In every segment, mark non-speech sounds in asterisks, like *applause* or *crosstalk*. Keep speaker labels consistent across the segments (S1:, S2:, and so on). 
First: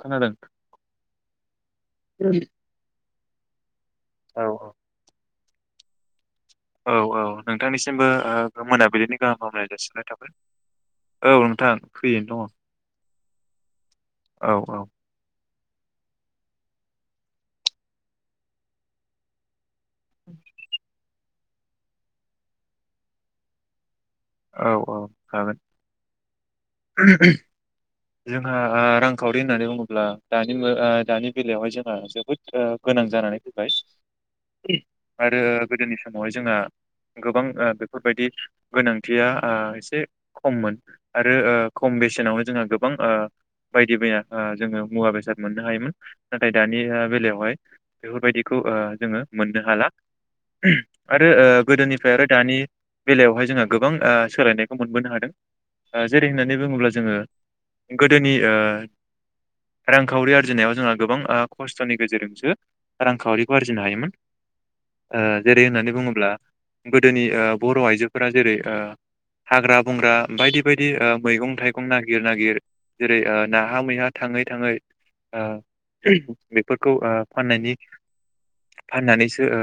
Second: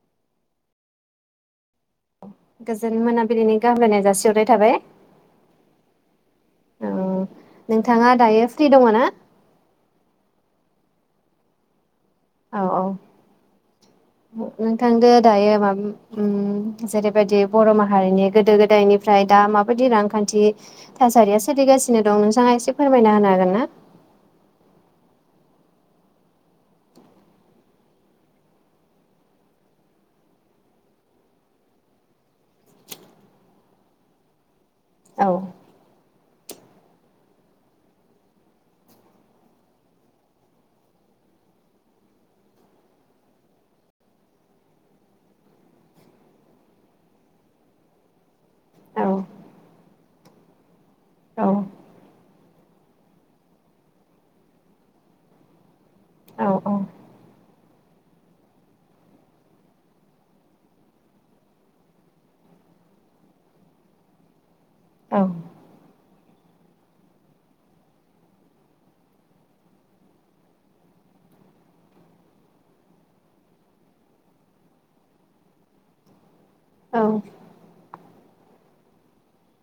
S1: खोनादों।
S2: गोजोन मोना बिनिनि गाहाम हामलायनाय
S1: औ
S2: जासिहरनाय थाबाय।
S1: औ औ। नोंथांनिसिमबो
S2: नोंथाङा दायो
S1: ओ
S2: फ्रि दङ ना
S1: मोनाबिलिनि गाहाम हामलायनाय जासिनाय थाबाय। औ नोंथां। फ्रियैनो दङ।
S2: औ औ
S1: औ औ
S2: नोंथांदो दायो मा उम जेरैबायदि बर' माहारिनि गोदो गोदायनिफ्राय दा माब बादि रांखान्थि थासारिया सोलिगासिनो दं नोंथाङा एसे फोरमायना होनो हागोन ना?
S1: औ औ हागोन जोंहा रांखावरि होननानै बुङोब्ला दानि ओ दानि बेलायावहाय जोंहा जोबोद गोनां जानानै फैबाय। आरो
S2: होनो
S1: गोदोनि समावहाय जोंहा गोबां ओ बेफोरबायदि गोनां थिया एसे खममोन आरो ओ खम बेसेनावनो जोंहा गोबां ओ बायदि मैया जोङो मुवा बेसाद मोननो हायोमोन नाथाय दानि बेलायावहाय बेफोरबायदिखौ ओ जोङो मोननो हाला आरो
S2: हागोन ना औ
S1: गोदोनिफ्राय आरो दानि बेलायावहाय जोङो गोबां ओ सोलायनायखौ मोनबोनो हादों
S2: औ
S1: जेरै होननानै बुङोब्ला जोङो गोदोनि ओ रांखावरि आरजिनायाव जोंहा गोबां खस्थ'नि गेजेरजोंसो रांखावरिखौ आरजिनो हायोमोन
S2: औ औ
S1: ओ जेरै होननानै बुङोब्ला गोदोनि बर' आइजोफोरा जेरै ओ हाग्रा बंग्रा बायदि बायदि मैगं थाइगं नागिर नागिर जेरै ओ नाहा मैहा थाङै थाङै ओ बेफोरखौ
S2: औ
S1: ओ फाननायनि फाननानैसो ओ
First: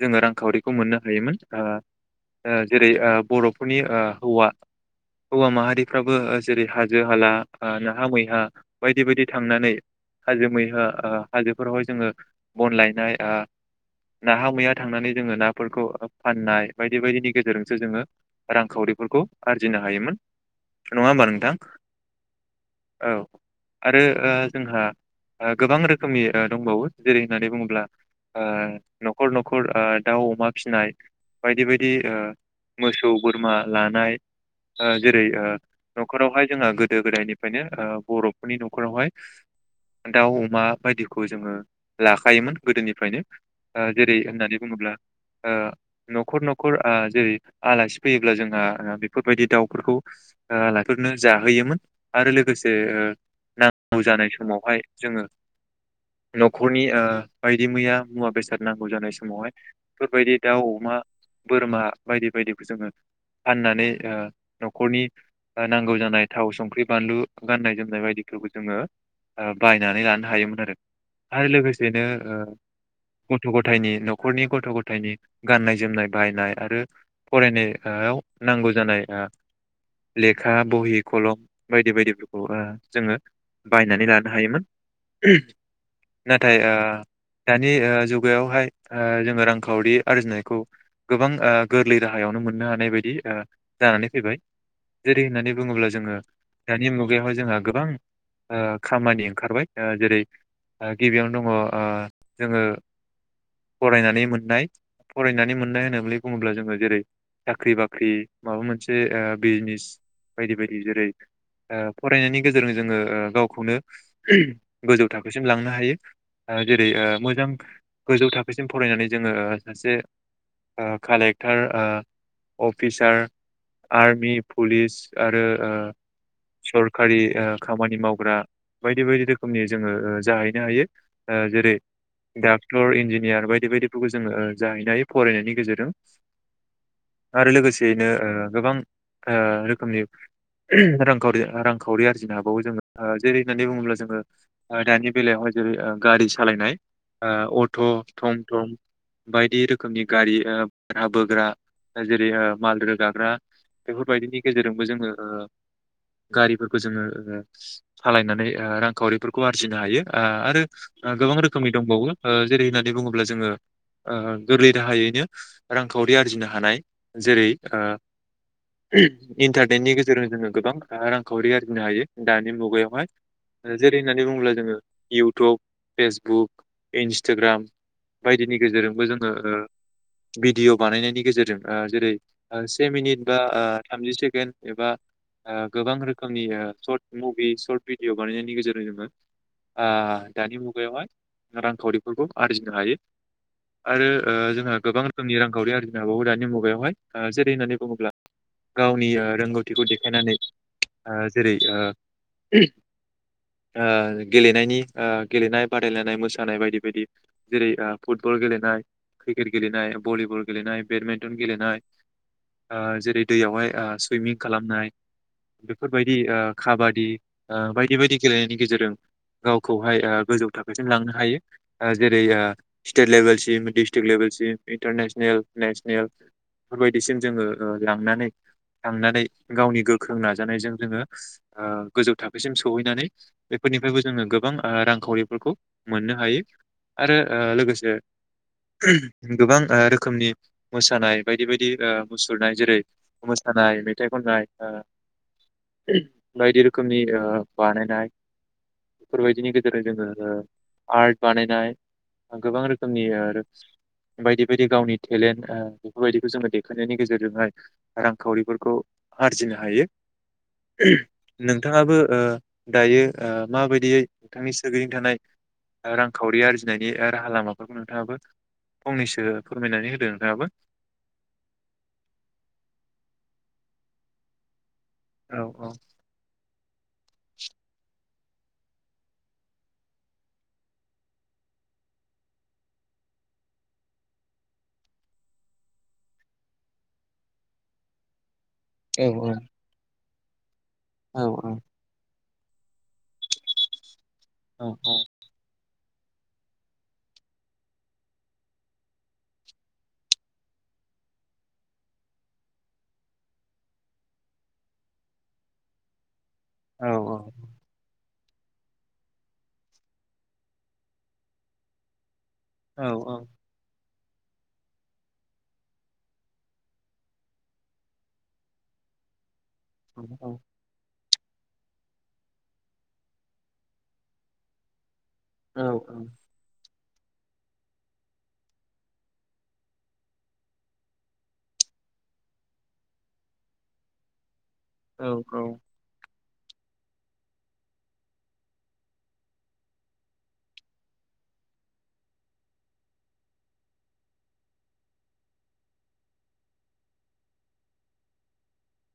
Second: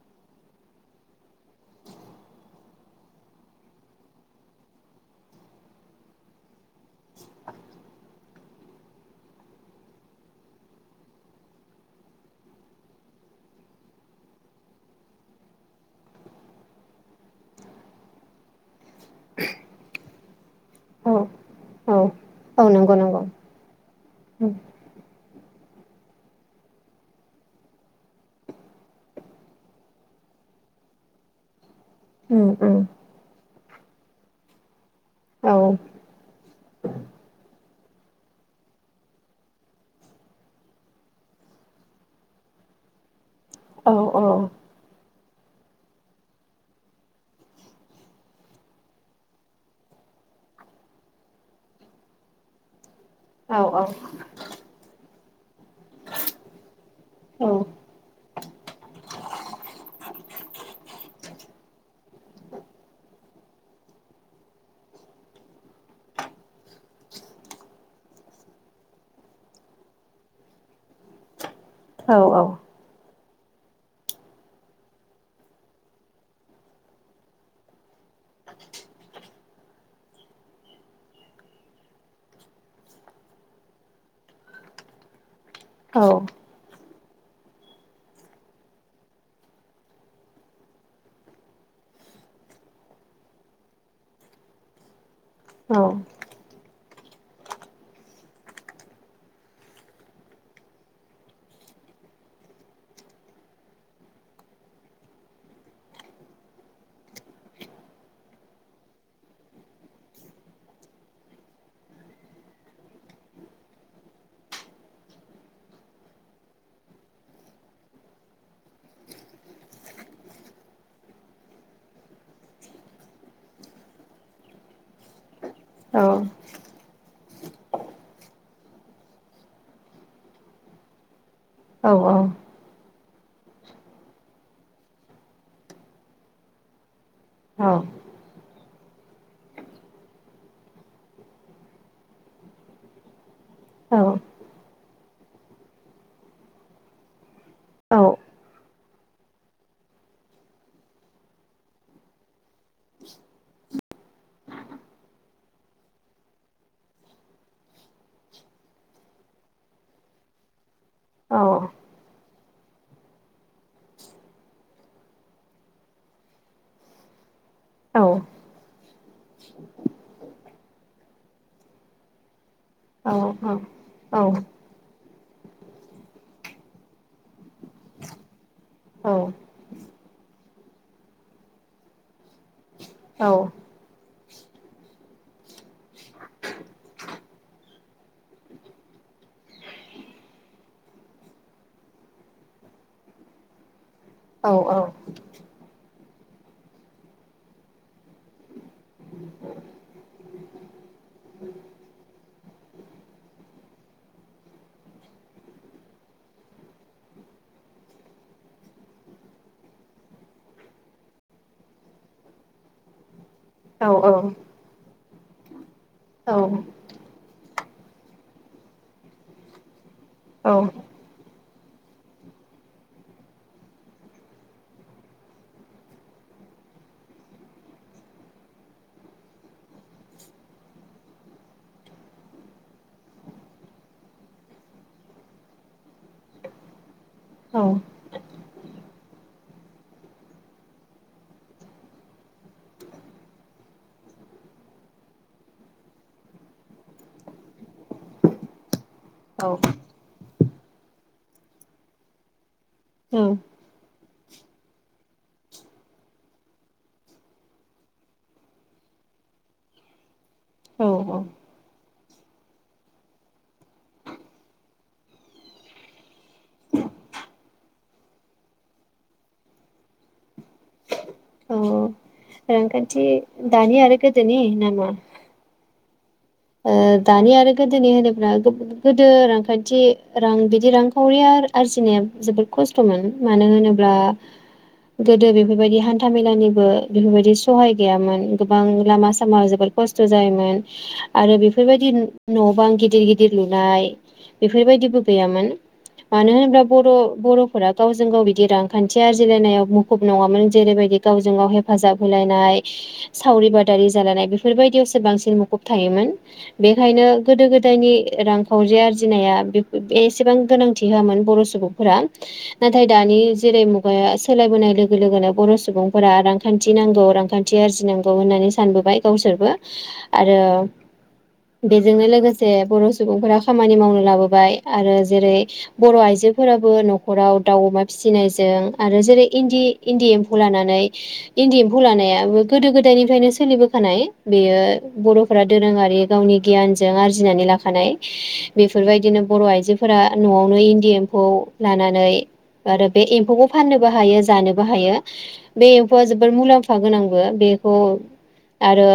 S1: जोङो रांखावरिखौ मोननो हायोमोन ओ जेरै ओ बर'फोरनि ओ हौवा, हौवा माहारिफ्राबो जेरै हाजो हाला नाहा मैहा बायदि बायदि थांनानै हाजो मैहा ओ हाजोफोरावहाय जोङो बन लायनाय नाहा मैया थांनानै जोङो नाफोरखौ फाननाय बायदि बायदिनि गेजेरजोंसो जोङो रांखावरिफोरखौ आरजिनो हायोमोन। नङा
S2: औ
S1: होमबा नोंथां
S2: औ नंगौ
S1: औ
S2: नंगौ
S1: आरो ओ
S2: उम
S1: जोंहा ओ गोबां रोखोमनि ओ दंबावो जेरै होननानै बुङोब्ला ओ न'खर न'खर ओ दाउ अमा फिनाय बायदि बाय दि ओ
S2: उम
S1: मोसौ बोरमा लानाय ओ जेरै ओ
S2: औ
S1: न'खरावहाय जोंहा गोदो गोदायनिफ्रायनो ओ बर'फोरनि न'खरावहाय दाउ अमा बायदिखौ जोङो लाखायोमोन गोदोनिफ्रायनो। ओ
S2: औ
S1: जेरै
S2: औ
S1: होननानै बुङोब्ला ओ न'खर न'खर ओ जेरै आलासि फैयोब्ला जोंहा बेफोरबायदि दाउफोरखौ ओ लाइफोरनो जाहोयोमोन आरो लोगोसे ओ
S2: औ
S1: नांगौ जानाय समावहाय जोङो न'खरनि ओ
S2: औ
S1: बायदि मैया मुवा बेसाद नांगौ जानाय समावहाय बेफोरबायदि दाउ अमा बोरमा बायदि बायदिखौ जोङो फाननानै ओ न'खरनि ओ नांगौ जानाय थाव संख्रि बानलु गाननाय जोमनाय बायदिखौबो जोङो ओ बायनानै लानो हायोमोन आरो, आरो लोगोस सेनो ओ
S2: औ
S1: गथ' गथायनि न'खरनि गथ' गथायनि गाननाय जोमनाय बायनाय आरो फरायनाय याव नांगौ जानाय ओ लेखा बहि खलम बायदि बायदिफोरखौ ओ जोङो बायनानै लानो हायोमोन। नाथाय ओ दानि ओ जुगायावहाय ओ जोङो रांखावरि आरजिनायखौ गोबां ओ गोरलै राहायावनो मोन नो हानाय बायदि ओ जानानै फैबाय। जेरै होननानै बुङोब्ला जोङो दानि मुगायाव जोंहा गोबां ओ खामानि ओंखारबाय ओ जेरै गिबियावनो दङ ओ जोङो फरायनानै मोननाय फरायनानै मोननाय होनोब्लि बुङोब्ला जोङो जेरै साख्रि बाख्रि माबा मोनसे ओ बिजनेस बायदि बायदि जेरै ओ फरायनायनि गेजेरजों जोङो ओ गावखौनो गोजौ थाखोसिम लांनो हायो ओ जेरै ओ मोजां गोजौ थाखोसिम फरायनानै जोङो ओ सासे कालेक्टार ओ अफिसार, आर्मि, पुलिस आरो ओ सरखारि ओ खामानि मावग्रा बायदि बायदि रोखोमनि जोङो ओ जाहैनो हायो। ओ जेरै
S2: औ
S1: दाक्टर इन्जिन नियार बायदि बायदिफोरखौ जोङो ओ जाहैनो हायो फरायनायनि गेजेरजों। आरो लोगोसेयैनो ओ गोबां रोखोमनि ओ उम रांखावरि रांखावरि आरजिनो हाबावो जोङो जेरै होननानै
S2: औ
S1: बुङोब्ला जोङो ओ दानि बेलायावहाय जेरै ओ गारि सालायनाय ओ
S2: औ
S1: अथ' थम थम बायदि रोखोमनि गारि भारा ओबोग्रा हाजिराया माल रोगाग्रा बेफोरबायदिनि गेजेरजोंबो जोङो ओ गारिफोरखौ जोङो सालायनानै ओ रांखावरिफोरखौ आरजिनो हायो ओ आरो ओ गोबां रोखोमनि दंबावो ओ जेरै होननानै बुङोब्ला जोङो ओ गोरलै राहायैनो रांखावरि आरजिना हानाय जेरै ओ उम इन्टारनेटनि गेजेरजों जोङो गोबां ओ रांखावरि आरजिनो हायो दानि मुगायावहाय जेरै होननानै बुङोब्ला जोङो इउ इउटुब फेसबुक इन्सटाग्राम बायदि। बायदिनि गेजेरजोंबो जोङो। भिडिअ बानायनायनि। गेजेरजों ओ जेरै। से मिनिट ओ बा थामजि। *inaudible* एबा गोबां रोखोमनि सर्ट मुभि सर्ट भिडिय बानायनायनि गेजेरजों जोङो दानि मुगायावहाय रांखावरिफोरखौ आरजिनो हायो। आरो जोंहा गोबां रोखोमनि रां। ग *inaudible* *inaudible* बावो दानि मुगायावहाय जेरै होननानै बुङोब्ला गावनि रोंगौथिखौ देखायनानै जेरै गेलेनायनि गेलेनाय बादायलायनाय मोसानाय बायदि बायदि जेरै फुटबल गेलेनाय क्रिकेट गेलेनाय भलिबल गेलेनाय। बेडमिन्टन गेलेनाय जेरै। दैयावहाय सुइमिं खालामनाय। बेफोरबायदि ओ खाबादि। बायदि बायदि गेलेनायनि गेजेरजों गावखौ। बेवहाय गोजौ थाखोसिम लांनो हायो। जेरै ओ स्टेट लेभेलसिम डिस्ट्रिक लेभेलसिम इन्टारनेसनेल। नेसनेल बेबायदिसिम जोङो लांनानै थांनानै गावनि गोख्रों नाजानायजों जोङो गोजौ थाखोसिम सहैनानै बेफोरनिफ्रायबो जोङो गोबां रांखावरिफोरखौ मोननो हायो। आरो ओ लोगोसे। गोबां रोखोमनि। मोसानाय बायदि बायदि मुसुरनाय जेरै मोसानाय मेथाइ खननाय बायदि रोखोमनि ओ बानायनाय। बेफोरबायदिनि गेजेरजों जोंङो ओ। आर्ट बानायनाय गोबां रोखोम। रोखोमनि आरो। बायदि बायदि गावनि। टेलेन्ट बेफोरबायदिखौ जोङो देखायनायनि गेजेरजोंहाय रांखावरिफोरखौ आरजिनो हायो।
S2: औ
S1: नोंथाङाबो। दायो माबायदियै नोंथांनि सोरगिदिं थानाय रांखावरि आरजिनायनि राहा लामाफोरखौ नोंथाङाबो फंनैसो फोरमायनानै होदो। दों नोंथाङाबो।
S2: अ रांखान्थि दानि आरो गोदोनि नामा।
S1: औ औ।
S2: ओ दानि आरो गोदोनिहोनो। गोदो रांखान्थि रां बिदि रांखावरिया आरजिनाया जोबोद खस्थमोन मानो होनोब्ला गोदो बेफोरबायदि हान्थामेलानिबो बेफोरबायदि सहाय गैयामोन। गोबां
S1: औ
S2: लामा
S1: औ
S2: सामा जोबोर खस्थ। खस्थ जायोमोन।
S1: औ
S2: आरो बेफोरबायदि। न बां गिदिर गिदिर लुनाय।
S1: औ औ
S2: बेफोरबायदिबो गैयामोन। मानो होनोब्ला बर' बर'फोरा गावजों गाव बिदि रांखान्थि आरजिलायनायाव मुखुब नङामोन जेरैबायदि गावजों गाव हेफाजाब होलायनाय सावरि बादारि जालायनाय बेफोरबायदियावसो बांसिन मुखुब थ थायोमोन
S1: औ
S2: बेखायनो गोदो गोदायनि रांखावरि आरजिनाया बे बे एसेबां गोनांथि होआमोन बर' सुबुंफोरा नाथाय
S1: औ औ
S2: दानि जेरै मु मुगाया सोलायबोनाय लोगो लोगोनो बर' सुबुंफोरा रांखान्थि नांगौ रांखान्थि आरजिनांगौ होननानै सानबोबाय गावसोरबो
S1: औ औ
S2: आरो बेजोंनो लोगोसे बर' सुबुंफोरा खामानि मावनो लाबोबाय आरो जेरै
S1: औ
S2: बर' आइजोफोराबो नख नखराव दाउ अमा फिसिनायजों आरो जेरै इन्दि इन्दि एम्फौ लानानै इन्दि एम्फौ लानायाबो गोदो गोदायनिफ्रायनो सोलिबोखानाय बेयो
S1: औ
S2: बर' फोरा दोरोंङारि गावनि गियानजों आरजिनानै लाखानाय बेफोरबायदिनो बर' आइजोफोरा नआवनो इन्दि एम्फौ लानानै आरो बे एम्फौखौ फाननोबो हायो जानोबो हायो बे एम्फौआ जोबोर मुलाम्फा गोनांबो बेखौ आरो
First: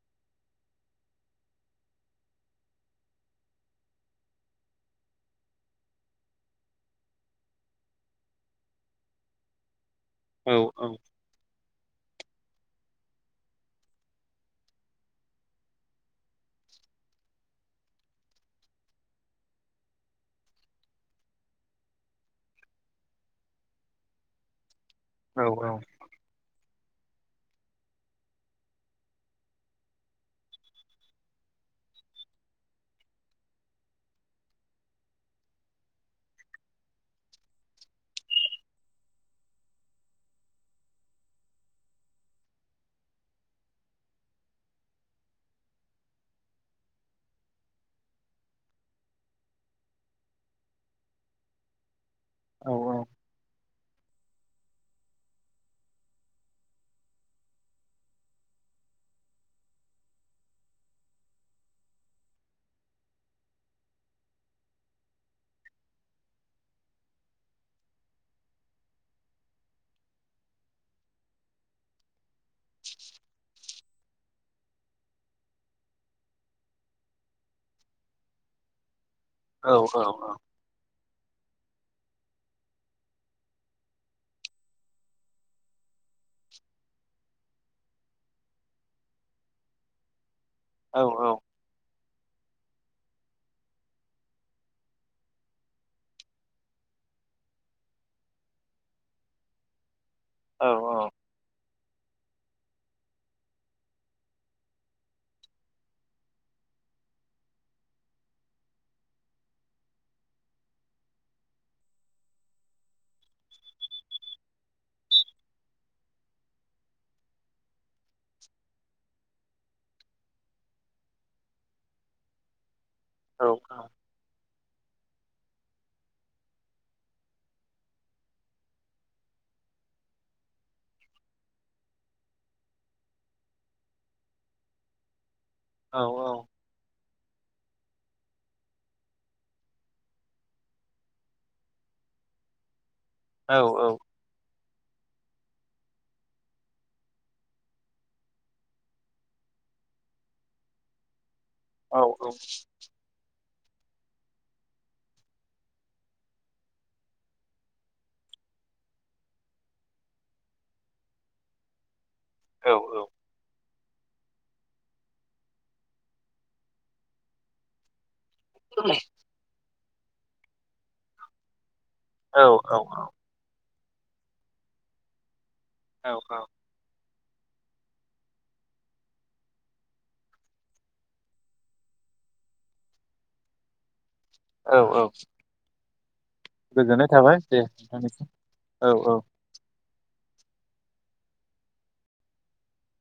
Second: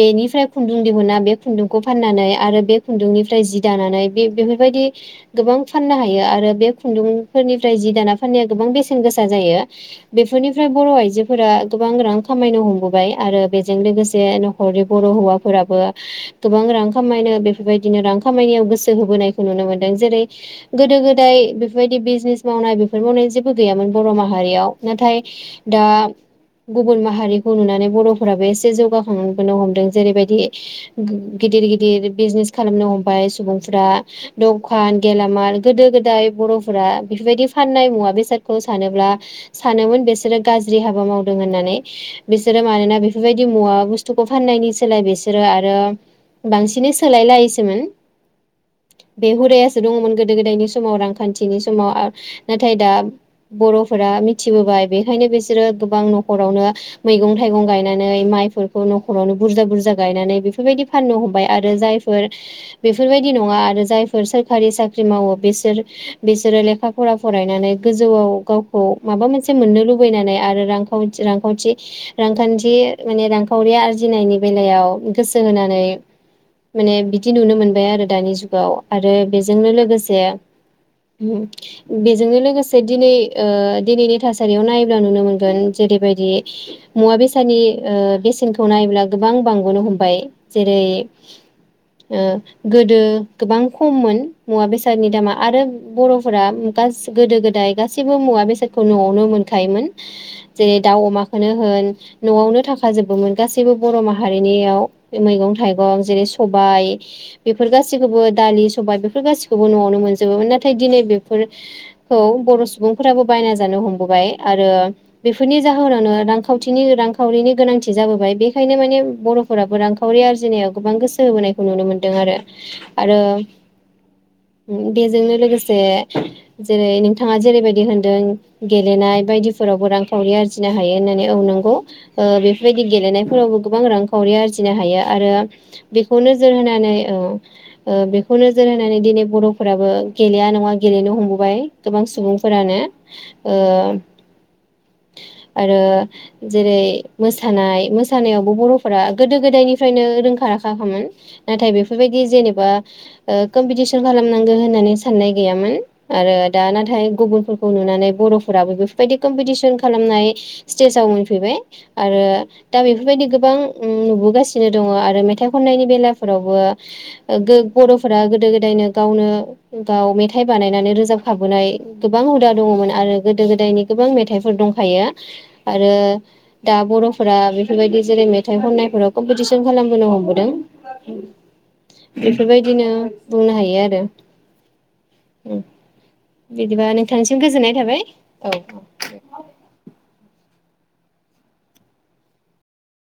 S2: बेनिफ्राय खुन्दुं दिहुना बे खुन्दुंखौ फाननानै आरो बे खुन्दुंनिफ्राय जि दानानै बे बेफोरबायदि गोबां फाननो हायो आरो बे खुन्दुंफोरनिफ्राय जि दाना फाननाया गोबां बेसेन गोसा जायो बेफोरनिफ्राय बर आइजोफोरा गोबां रां खामायनो हमबोबाय आरो बेजों लोगोसे नखरनि बर' हौवा फोराबो गोबां रां खामायनो बेफोरबायदिनो रां खामायनायाव गोसो होबोनायखौ नुनो मोनदों जेरै गोदो गोदाय बेफोरबायदि बिजनेस मावनाय बेफोर मावनाय जेबो गैयामोन बर' माहारियाव नाथाय
S1: औ
S2: दा गुबुन माहारिखौ नुनानै बर'फोराबो एसे जौगाखांबोनो हमदों जेरैबायदि गिदिर गिदिर बिजनेस खालामनो हमबाय सुबुंफोरा दखान गेलामाल गोदो गोदाय बर'फोरा बेफोरबायदि फाननाय मुवा बेसादखौ सानोब्ला सानोमोन बिसोरो गाज्रि हाबा मावदों होननानै बिसोरो मानोना बेफोरबायदि मुवा बुस्थुखौ फाननायनि सोलाय बिसोर बिसोरो आरो बांसिनै सोलाय लायोसोमोन बे हुदायासो दङमोन गोदो गोदायनि समाव रांखान्थिनि समाव
S1: औ
S2: नाथाय दा बर'फोरा मिथिबोबाय बेखायनो बिसोरो गोबां नखरावनो मैगं थाइगं गायनानै माइफोरखौ न'खरावनो बुरजा-बुरजा गायनानै बेफोरबायदि फाननो हमबाय आरो जायफोर बेफोरबायदि नङा आरो जायफोर सोरखारि साख्रि मावो बिसोर बिसोरो लेखा फरा फरायनानै गोजौआव गावखौ माबा मोनसे मोननो लुबैनानै आरो रांखाव रांखावथि। रांखान्थि माने रांखावरिया आर नायनि बेलायाव गोसो होनानै माने बिदि नुनो मोनबाय आरो दानि जुगाव। आरो बेजोंनो
S1: औ
S2: लोगोसे बेजोंनो लोगोसे दिनै ओ दिनैनि थासारियाव नायोब्ला नुनो मोनगोन जेरैबायदि मुवा बेसादनि ओ बेसेनखौ नायोब्ला गोबां बां बोनो हमबाय। जेरै ओ गोदो गोबां खममोन मुवा बेसादनि दामा आरो बर'फोरा गास गोदो गोदाय गासैबो मुवा बेसादखौ न'आवनो मोनखायोमोन। जेरै दाउ अमाखौनो होन। नआवनो थाखाजोबोमोन गासैबो बर' माहा हारिनियाव मैगं थाइगं जेरै सबाय बेफोर गासिखौबो दालि सबाय बेफोर गासिखौबो नआवनो मोनजोबोमोन नाथाय दिनै बेफोरखौ बर' सुबुंफोराबो बायना जानो हमबोबाय आरो बेफोरनि जाहोनावनो रांखान्थिनि रांखावथिनि रांखावरिनि गोनांथि जाबोबाय बेखायनो माने बर'फोराबो रांखावरि आरजिनायाव गोबां गोसो होबोनायखौ नुनो मोनदों आरो। आरो *inaudible* खावरि आरजिनो हायो आरो बेखौ नोजोर होनानै औ। ओ बेखौ नोजोर होनानै दिनै बर'फोराबो गेलेया नङा गेलेनो हमबोबाय गोबां सुबुंफोरानो। ओ आरो जेरै मोसानाय मोसानायावबो बर' फोरा गोदो गोदायनिफ्रायनो रोंखा राखाखामोन। नाथाय बेफोरबायदि जेनेबा ओ। कम्पिटिसन खालामनांगौ होननानै साननाय गैयामोन आरो दा नाथाय गुबुनफोरखौ नुनानै बर'फोराबो बेफोरबायदि कमपिटिसन खालामनाय स्टेजाव मोनफैबाय। आरो दा बेफोरबायदि गोबां उम नुबोगासिनो दङ आरो मेथाइ खननायनि बेलाफोरावबो गो बर' फोरा गोदो गोदायनो गावनो। गाव मेथाइ बानायनानै रोजाब खाबोनाय। गोबां हुदा दङमोन आरो गोदो गोदायनि गोबां मेथाइफोर दंखायो। आरो
S1: औ
S2: दा बर' फोरा बेफोरबायदि जेरै मेथ- मेथाइ खननायफोराव कमपिटिसन खालामबोनो हमबोदों बेफोरबायदिनो बुंनो हायो आरो।
S1: औ औ
S2: बिदिबा
S1: गोजोननाय थाबाय
S2: नोंथांनिसिम
S1: दे
S2: गोजोननाय थाबाय
S1: नोंथांनिसिम
S2: औ।